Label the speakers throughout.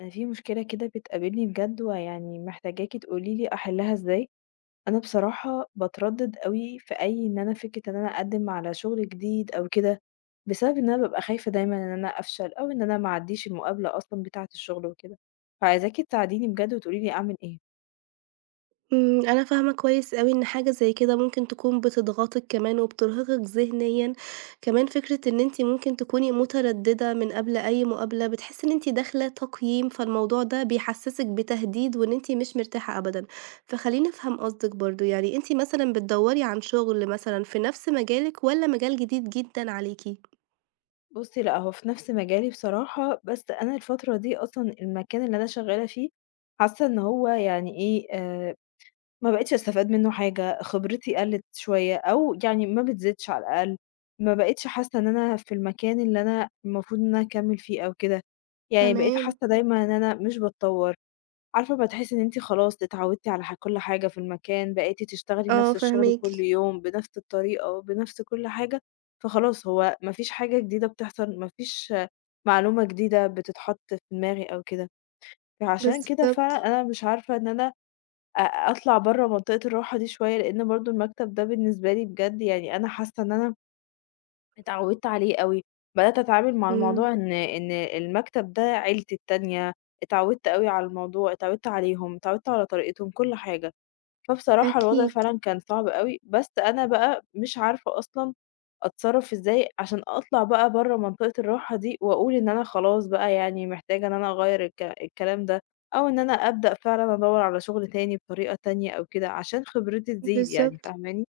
Speaker 1: أنا في مشكلة كده بتقابلني بجد، ويعني محتاجاكي تقولي لي أحلها إزاي. أنا بصراحة باتردد أوي في أي إن أنا فكرة إن أنا أقدم على شغل جديد أو كده، بسبب إن أنا ببقى خايفة دايما إن أنا أفشل أو إن أنا معديش المقابلة أصلا بتاعة الشغل وكده. فعايزاكي تساعديني بجد وتقولي لي أعمل إيه.
Speaker 2: أنا فاهمة كويس أوي إن حاجة زي كده ممكن تكون بتضغطِك كمان وبترهقِك ذهنيًا، كمان فكرة إن أنتِ ممكن تكوني مترددة من قبل أي مقابلة، بتحسي إن أنتِ داخلة تقييم، فالموضوع ده بيحسسِك بتهديد وإن أنتِ مش مرتاحة أبدًا. فخليني أفهم قصدِك برضه، يعني أنتِ مثلًا بتدوّري عن شغل مثلًا في نفس مجالِك والّا مجال جديد جدًا عليكِ؟
Speaker 1: بصي، لا، هو في نفس مجالي بصراحة، بس أنا الفترة دي أصلا المكان اللي أنا شغالة فيه حاسة إن هو، يعني إيه، ما بقيتش أستفاد منّه حاجة، خبرتي قَلِّت شوية أو يعني ما بتزيدش على الأقل، ما بقيتش حاسّة إن أنا في المكان اللي أنا المفروض إن أنا أكمّل فيه أو كده، يعني بقيت
Speaker 2: تمام،
Speaker 1: حاسّة دايمًا إن أنا مش باتطوّر. عارفة أمّا تحسّي إن أنتِ خلاص اتعوّدتِ على كل حاجة في المكان، بقيتِ تشتغلي
Speaker 2: آه،
Speaker 1: نَفْس الشُغل
Speaker 2: فاهماكِ،
Speaker 1: كل يوم، بنَفْس الطريقة، بنَفْس كل حاجة، فخلاص هو ما فيش حاجة جديدة بتحصل، ما فيش معلومة جديدة بتتحط في دماغي أو كده. فعشان كده
Speaker 2: بالضبط،
Speaker 1: فعلًا أنا مش عارفة إن أنا أ أطلع برّه منطقة الراحة دي شوية، لإن برضه المكتب ده بالنسبة لي بجد يعني أنا حاسة إن أنا اتعودت عليه أوي، بدأت أتعامل مع
Speaker 2: إمم،
Speaker 1: الموضوع إن المكتب ده عيلتي التانية، اتعودت أوي على الموضوع، اتعودت عليهم، اتعودت على طريقتهم، كل حاجة. فبصراحة الوضع
Speaker 2: أكيد،
Speaker 1: فعلًا كان صعب أوي، بس أنا بقى مش عارفة أصلًا أتصرّف إزاي عشان أطلع بقى برّه منطقة الراحة دي، وأقول إن أنا خلاص بقى يعني محتاجة إن أنا أغيّر الكلام ده، أو إن أنا أبدأ فعلًا أدوّر على شغل تاني بطريقة تانية أو كده، عشان خبرتي تزيد يعني،
Speaker 2: بالضبط.
Speaker 1: فاهماني؟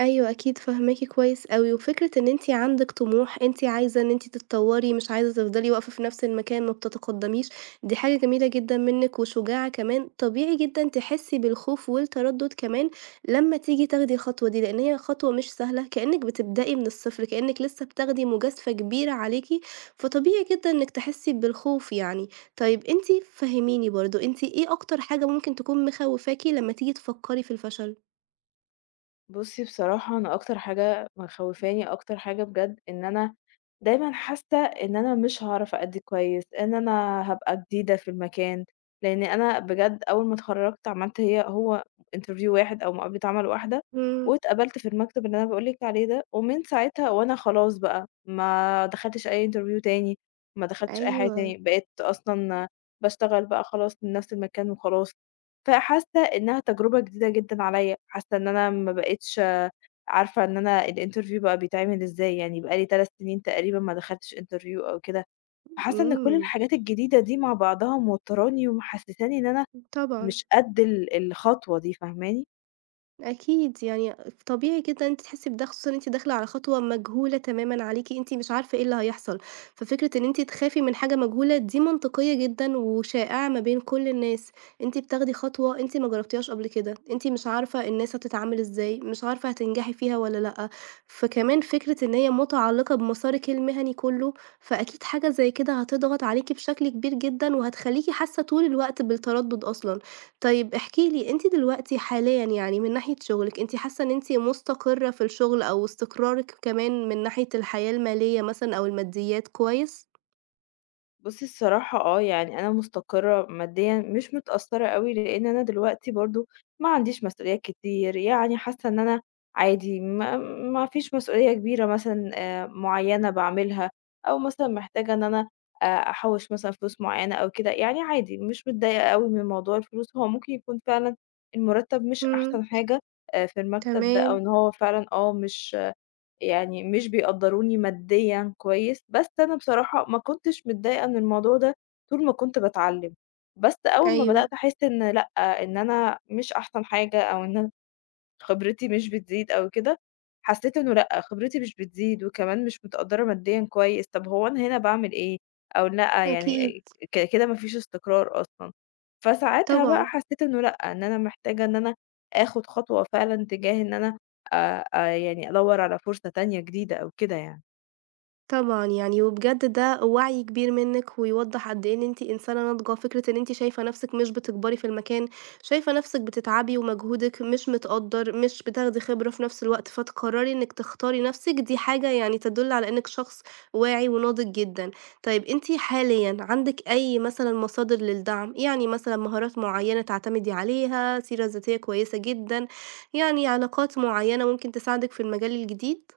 Speaker 2: أيوه أكيد فاهماكِ كويس أوي، وفكرة إن أنتِ عندِك طموح، أنتِ عايزة إن أنتِ تتطوري، مش عايزة تفضلي واقفة في نفس المكان ما بتتقدميش، دي حاجة جميلة جدًا منِك وشجاعة كمان، طبيعي جدًا تحسي بالخوف والتردد كمان لما تيجي تاخدي الخطوة دي، لأن هي خطوة مش سهلة، كأنِك بتبدئي من الصفر، كأنِك لسه بتاخدي مجازفة كبيرة عليكِ، فطبيعي جدًا إنِك تحسي بالخوف يعني. طيب أنتِ فهّميني برضه، أنتِ إيه أكتر حاجة ممكن تكون مخوفاكِ لما تيجي تفكري في الفشل؟
Speaker 1: بُصّي بصراحة أنا أكتر حاجة مخوّفاني، أكتر حاجة بجد، إن أنا دايمًا حاسة إن أنا مش هاعرف أأدّي كويس، إن أنا هابقى جديدة في المكان، لإن أنا بجد أول ما اتخرّجت عملت هو interview واحد أو مقابلة عمل واحدة،
Speaker 2: إمم،
Speaker 1: واتقبلت في المكتب اللي أنا باقول لِك عليه ده، ومن ساعتها وأنا خلاص بقى ما دخلتش أي interview تاني، ما دخلتش أي حاجة
Speaker 2: أيوه.
Speaker 1: تاني، بقيت أصلًا باشتغل بقى خلاص من نفس المكان وخلاص. فحاسة إنها تجربة جديدة جدًا عليّا، حاسة إن أنا ما بقيتش عارفة إن أنا الinterview بقى بيتعمل إزاي، يعني بقى لي 3 سنين تقريبًا ما دخلتش interview أو كده، فحاسة إن كل
Speaker 2: إمم،
Speaker 1: الحاجات الجديدة دي مع بعضها موتراني ومحسساني إن أنا
Speaker 2: طبعًا
Speaker 1: مش قد الخطوة دي، فاهماني؟
Speaker 2: أكيد، يعني طبيعي جدًا إن أنتِ تحسّي بده، خصوصًا إن أنتِ داخلة على خطوة مجهولة تمامًا عليكِ، أنتِ مش عارفة إيه اللي هيحصل، ففكرة إن أنتِ تخافي من حاجة مجهولة دي منطقية جدًا وشائعة ما بين كل الناس، أنتِ بتاخدي خطوة أنتِ ما جربتيهاش قبل كده، أنتِ مش عارفة الناس هتتعامل إزاي، مش عارفة هتنجحي فيها والّا لأ، فكمان فكرة إن هي متعلقة بمسارِك المهني كلّه، فأكيد حاجة زي كده هتضغط عليكِ بشكل كبير جدًا وهتخلّيكِ حاسة طول الوقت بالتردد أصلًا. طيب احكِ لي أنتِ دلوقتي حاليًا يعني من ناحية شغلِك، أنتِ حاسة إن أنتِ مستقرة في الشغل أو استقرارِك كمان من ناحية الحياة المالية مثلًا أو الماديات كويس؟
Speaker 1: بُصّي الصراحة، آه، يعني أنا مستقرة ماديًا، مش متأثّرة أوي لإن أنا دلوقتي برضه ما عنديش مسؤوليات كتير، يعني حاسة إن أنا عادي، ما فيش مسؤولية كبيرة مثلًا معيّنة باعملها، أو مثلًا محتاجة إن أنا أحوّش مثلًا فلوس معيّنة أو كده، يعني عادي مش متضايقة أوي من موضوع الفلوس، هو ممكن يكون فعلًا المرتّب مش
Speaker 2: إمم،
Speaker 1: أحسن حاجة في المكتب ده، أو
Speaker 2: تمام،
Speaker 1: إن هو فعلًا مش يعني مش بيقدّروني ماديًا كويس، بس أنا بصراحة ما كنتش متضايقة من الموضوع ده طول ما كنت باتعلّم، بس أول ما
Speaker 2: أيوه،
Speaker 1: بدأت أحس إن لأ، إن أنا مش أحسن حاجة أو إن خبرتي مش بتزيد أو كده، حسيت إنه لأ، خبرتي مش بتزيد وكمان مش متقدّرة ماديًا كويس، طب هو أنا هنا باعمل إيه؟ أو لأ،
Speaker 2: أكيد،
Speaker 1: يعني كده ما فيش استقرار أصلًا. فساعتها بقى
Speaker 2: طبعًا.
Speaker 1: حسيت إنه لأ، إن أنا محتاجة إن أنا آخُد خطوة فعلًا تجاه إن أنا يعني أدوّر على فرصة تانية جديدة أو كده يعني.
Speaker 2: طبعًا يعني، وبجد ده وعي كبير منِّك، ويوضّح قد إيه إن أنتِ إنسانة ناضجة، فكرة إن أنتِ شايفة نفسِك مش بتكبري في المكان، شايفة نفسِك بتتعبي ومجهودِك مش متقدّر، مش بتاخدي خبرة في نفس الوقت، فتقرري إنِّك تختاري نفسِك، دي حاجة يعني تدل على إنِّك شخص واعي وناضج جدًا. طيب أنتِ حاليًا عندِك أي مثلًا مصادر للدعم؟ يعني مثلًا مهارات معيّنة تعتمدي عليها، سيرة ذاتية كويسة جدًا، يعني علاقات معيّنة ممكن تساعدِك في المجال الجديد؟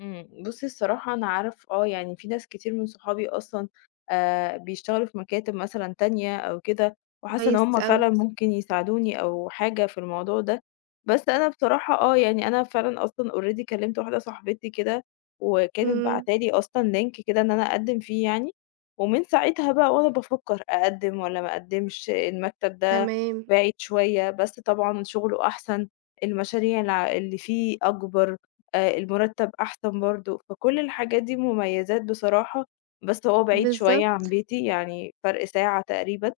Speaker 1: بُصّي الصراحة، أنا أعرف، آه، يعني في ناس كتير من صحابي أصلًا بيشتغلوا في مكاتب مثلًا تانية أو كده، وحاسة إن
Speaker 2: كويس
Speaker 1: هُم
Speaker 2: أوي.
Speaker 1: فعلًا ممكن يساعدوني أو حاجة في الموضوع ده، بس أنا بصراحة، آه، يعني أنا فعلًا أصلًا already كلمت واحدة صاحبتي كده، وكانت
Speaker 2: إمم.
Speaker 1: باعتة لي أصلًا link كده إن أنا أقدّم فيه يعني، ومن ساعتها بقى وأنا بافكّر أقدّم والّا ما أقدّمش، المكتب ده
Speaker 2: تمام،
Speaker 1: بعيد شوية، بس طبعًا شغله أحسن، المشاريع اللي فيه أكبر، المُرتّب أحسن برضه، فكل الحاجات دي مميزات بصراحة، بس هو بعيد شوية عن
Speaker 2: بالضبط،
Speaker 1: بيتي، يعني فرق ساعة تقريبًا.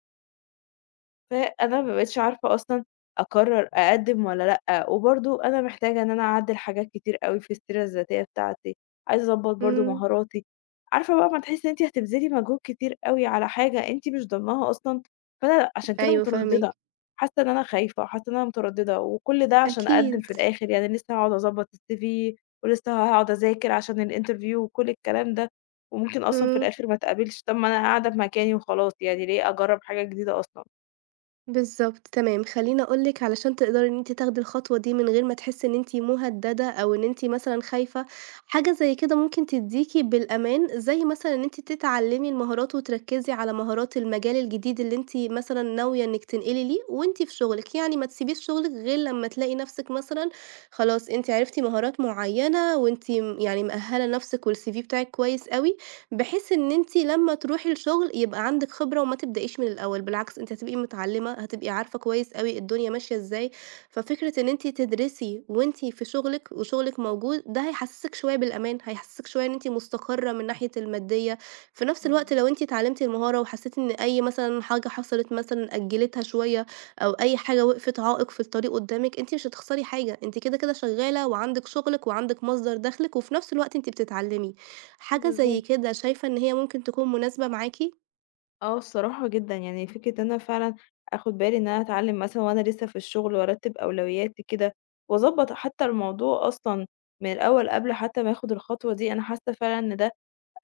Speaker 1: فأنا ما بقيتش عارفة أصلًا أقرّر أقدّم والّا لأ، وبرضه أنا محتاجة إن أنا أعدّل حاجات كتير أوي في السيرة الذاتية بتاعتي، عايزة أضبّط برضه
Speaker 2: إمم،
Speaker 1: مهاراتي، عارفة بقى أمّا تحسّي إن أنتِ هتبذلي مجهود كتير أوي على حاجة أنتِ مش ضامناها أصلًا، فأنا عشان كده
Speaker 2: أيوه فاهماكِ،
Speaker 1: متردّدة، حاسة إن أنا خايفة، حاسة إن أنا متردّدة، وكل ده عشان أقدّم
Speaker 2: أكيد،
Speaker 1: في الآخر، يعني لسه هاقعد أضبّط الCV ولسه هاقعد أذاكر عشان الinterview وكل الكلام ده، وممكن أصلًا في
Speaker 2: إمم،
Speaker 1: الآخر ما اتقبلش، طَب ما أنا قاعدة في مكاني وخلاص، يعني ليه أجرّب حاجة جديدة أصلًا؟
Speaker 2: بالضبط، تمام، خلّيني أقول لِك علشان تقدري إن أنتِ تاخدي الخطوة دي من غير ما تحسّي إن أنتِ مهدّدة أو إن أنتِ مثلًا خايفة، حاجة زي كده ممكن تدّيكِ بالأمان، زي مثلًا إن أنتِ تتعلّمي المهارات وتركّزي على مهارات المجال الجديد اللي أنتِ مثلًا ناوية إنِّك تنقلي ليه وأنتِ في شغلِك، يعني ما تسيبيش شغلِك غير لمّا تلاقي نَفْسِك مثلًا خلاص أنتِ عرفتِ مهارات معيّنة وأنتِ يعني مأهّلة نَفْسِك والCV بتاعِك كويس أوي بحيث إن أنتِ لمّا تروحي الشغل يبقى عندِك خبرة وما تبدئيش من الأول، بالعكس أنتِ هتبقي متعلمة، هتبقي عارفة كويس أوي الدنيا ماشية إزاي، ففكرة إن أنتِ تدرسي وأنتِ في شغلِك وشغلِك موجود، ده هيحسسِك شوية بالأمان، هيحسسِك شوية إن أنتِ مستقرة من ناحية المادية، في نفس الوقت
Speaker 1: إمم،
Speaker 2: لو أنتِ اتعلمتِ المهارة وحسيتِ إن أي مثلًا حاجة حصلت مثلًا أجلتها شوية، أو أي حاجة وقفت عائق في الطريق قدامِك، أنتِ مش هتخسري حاجة، أنتِ كده كده شغالة وعندِك شغلِك وعندِك مصدر دخلِك، وفي نفس الوقت أنتِ بتتعلمي. حاجة زي
Speaker 1: بالضبط.
Speaker 2: كده شايفة إن هي ممكن تكون مناسبة معاكِ؟
Speaker 1: آه، الصراحة جدًا، يعني فكرة إن أنا فعلًا آخُد بالي إن أنا أتعلّم مثلًا وأنا لسه في الشغل وأرتّب أولوياتي كده، وأضبّط حتى الموضوع أصلًا من الأول قبل حتى ما آخُد الخطوة دي، أنا حاسّة فعلًا إن ده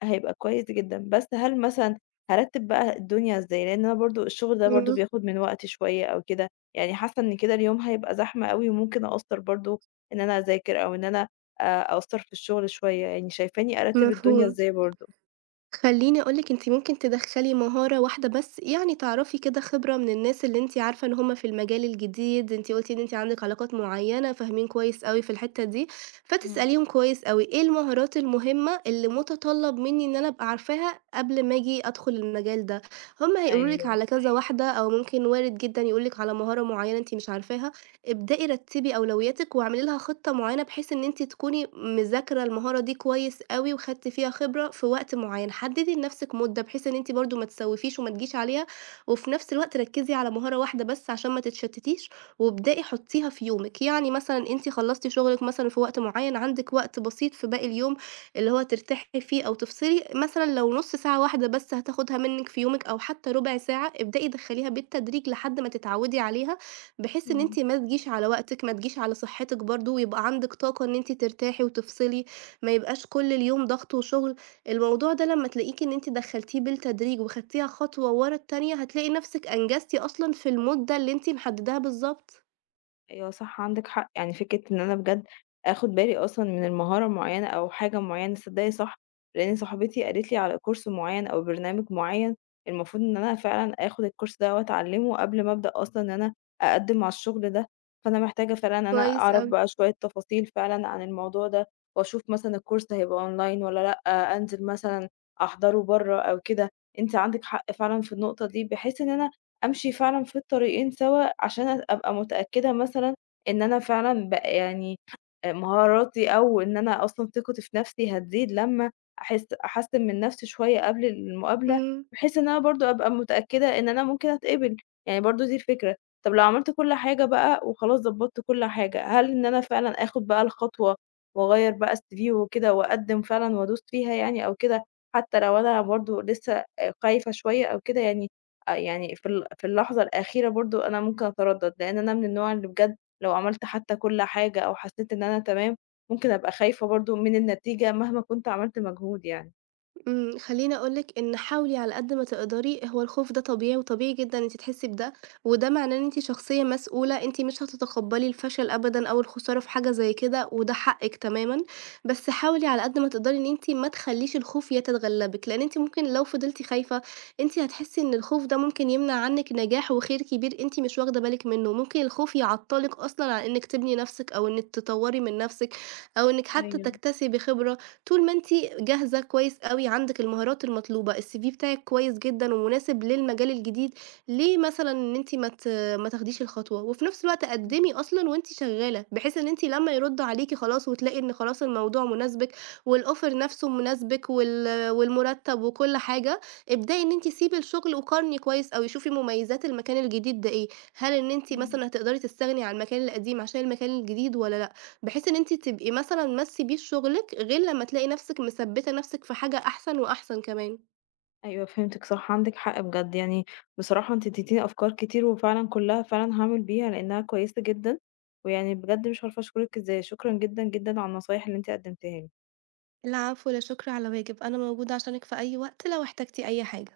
Speaker 1: هيبقى كويس جدًا. بس هل مثلًا هارتّب بقى الدنيا إزاي؟ لإن أنا برضه الشغل ده برضه
Speaker 2: إمم،
Speaker 1: بياخُد من وقتي شوية أو كده، يعني حاسّة إن كده اليوم هيبقى زحمة أوي وممكن أقصّر برضه إن أنا أذاكر أو إن أنا آآ أقصّر في الشغل شوية، يعني شايفاني أرتّب الدنيا
Speaker 2: مفهوم.
Speaker 1: إزاي برضه؟
Speaker 2: خلّيني أقول لِك أنتِ ممكن تدخّلي مهارة واحدة بس، يعني تعرفي كده خبرة من الناس اللي أنتِ عارفة إن هُم في المجال الجديد، أنتِ قُلتِ إن أنتِ عندِك علاقات معيّنة، فاهمين كويس أوي في الحتّة دي،
Speaker 1: إمم،
Speaker 2: فتسأليهم كويس أوي إيه المهارات المهمة اللي متطلب منّي إن أنا أبقى عارفاها قبل ما آجي أدخل المجال ده؟ هُم هيقولوا لِك
Speaker 1: أيوه.
Speaker 2: على كذا واحدة أو ممكن وارد جدًا يقول لِك على مهارة معيّنة أنتِ مش عارفاها. ابدئي رتّبي أولوياتِك واعملي لها خطة معيّنة بحيث إن أنتِ تكوني مذاكرة المهارة دي كويس أوي وخدتِ فيها خبرة في وقت معيّن، حدّدي لنَفْسِك مدة بحيث إن أنتِ برضه ما تسوّفيش وما تجيش عليها، وفي نَفْس الوقت ركّزي على مهارة واحدة بس عشان ما تتشتّتيش، وابدئي حُطّيها في يومِك، يعني مثلًا أنتِ خلّصتِ شغلِك مثلًا في وقت معيّن، عندِك وقت بسيط في باقي اليوم اللي هو ترتاحي فيه أو تفصلي، مثلًا لو نُص ساعة واحدة بس هتاخدها منِّك في يومِك أو حتى رُبع ساعة، ابدئي دخّليها بالتدريج لحد ما تتعوّدي عليها بحيث إن أنتِ
Speaker 1: إمم.
Speaker 2: ما تجيش على وقتِك، ما تجيش على صحتِك برضه، ويبقى عندِك طاقة إن أنتِ ترتاحي وتفصلي، ما يبقاش كل اليوم ضغط وشغل. الموضوع ده لمّا تلاقيكِ إن أنتِ دخّلتيه بالتدريج وخدتيها خطوة ورا التانية، هتلاقي نفسِك أنجزتِ أصلًا في المدة اللي أنتِ محدداها بالضبط.
Speaker 1: أيوه، صح، عندِك حق، يعني فكرة إن أنا بجد آخُد بالي أصلًا من المهارة معيّنة أو حاجة معيّنة، تصدّقي صح، لإن صاحبتي قالت لي على كورس معيّن أو برنامج معيّن، المفروض إن أنا فعلًا آخُد الكورس ده وأتعلّمه قبل ما أبدأ أصلًا إن أنا أقدّم على الشغل ده، فأنا محتاجة فعلًا إن أنا
Speaker 2: كويس
Speaker 1: أعرف
Speaker 2: أوي،
Speaker 1: بقى شوية تفاصيل فعلًا عن الموضوع ده وأشوف مثلًا الكورس هيبقى أونلاين والّا لأ، أنزل مثلًا أحضره برّه أو كده. أنتِ عندِك حق فعلًا في النقطة دي، بحيث إن أنا أمشي فعلًا في الطريقين سوا عشان أبقى متأكدة مثلًا إن أنا فعلًا يعني مهاراتي أو إن أنا أصلًا ثقتي في نفسي هتزيد لمّا أحسّن من نفسي شوية قبل المقابلة،
Speaker 2: إمم.
Speaker 1: بحيث إن أنا برضه أبقى متأكدة إن أنا ممكن أتقبل، يعني برضه دي الفكرة. طب لو عملت كل حاجة بقى وخلاص ضبّطت كل حاجة، هل إن أنا فعلًا آخُد بقى الخطوة وأغيّر بقى الCV وكده وأقدّم فعلًا وأدوس فيها يعني أو كده، حتى لو أنا برضه لسه خايفة شوية أو كده يعني، يعني في اللحظة الأخيرة برضه أنا ممكن أتردد، لإن أنا من النوع اللي بجد لو عملت حتى كل حاجة أو حسيت إن أنا تمام، ممكن أبقى خايفة برضه من النتيجة مهما كنت عملت مجهود يعني.
Speaker 2: خلّيني أقول لِك إن حاولي على قد ما تقدري، هو الخوف ده طبيعي، وطبيعي جدًا إن أنتِ تحسّي بده، وده معناه إن أنتِ شخصية مسؤولة، أنتِ مش هتتقبّلي الفشل أبدًا أو الخسارة في حاجة زي كده، وده حقِّك تمامًا، بس حاولي على قد ما تقدري إن أنتِ ما تخلّيش الخوف يتغلّبِك، لإن أنتِ ممكن لو فضلتِ خايفة، أنتِ هتحسّي إن الخوف ده ممكن يمنع عنِّك نجاح وخير كبير أنتِ مش واخدة بالِك منّه، ممكن الخوف يعطّلِك أصلًا عن إنِّك تبني نَفْسِك أو إنِّك تطوّري من نَفْسِك أو إنِّك حتى
Speaker 1: أيوه،
Speaker 2: تكتسبي خبرة. طول ما أنتِ جاهزة كويس أوي، عندِك المهارات المطلوبة، الCV بتاعِك كويس جدًا ومناسب للمجال الجديد، ليه مثلًا إن أنتِ ما تاخديش الخطوة؟ وفي نفس الوقت
Speaker 1: إمم،
Speaker 2: قدّمي أصلًا وأنتِ شغالة، بحيث إن أنتِ لمّا يردوا عليكِ خلاص وتلاقي إن خلاص الموضوع مناسبِك والoffer نفسه مناسبِك والمرتب وكل حاجة، ابدئي إن أنتِ سيبي الشغل وقارني كويس أوي، شوفي مميزات المكان الجديد ده إيه، هل إن أنتِ
Speaker 1: إمم.
Speaker 2: مثلًا هتقدري تستغني عن المكان القديم عشان المكان الجديد والّا لأ؟ بحيث إن أنتِ تبقي مثلًا مَسّي بيه شغلِك، غير لمّا تلاقي نَفْسِك مثبّتة نَفْسِك في حاجة أحسن وأحسن كمان.
Speaker 1: أيوه، فهمتِك صح، عندِك حق بجد يعني، بصراحة أنتِ اديتيني أفكار كتير وفعلًا كلها فعلًا هاعمل بيها لإنها كويسة جدًا، ويعني بجد مش عارفة أشكرِك إزاي، شكرًا جدًا، جدًا على النصايح اللي أنتِ قدمتيها لي.
Speaker 2: العفو، لا شكر على واجب، أنا موجودة عشانِك في أي وقت لو احتجتِ أي حاجة.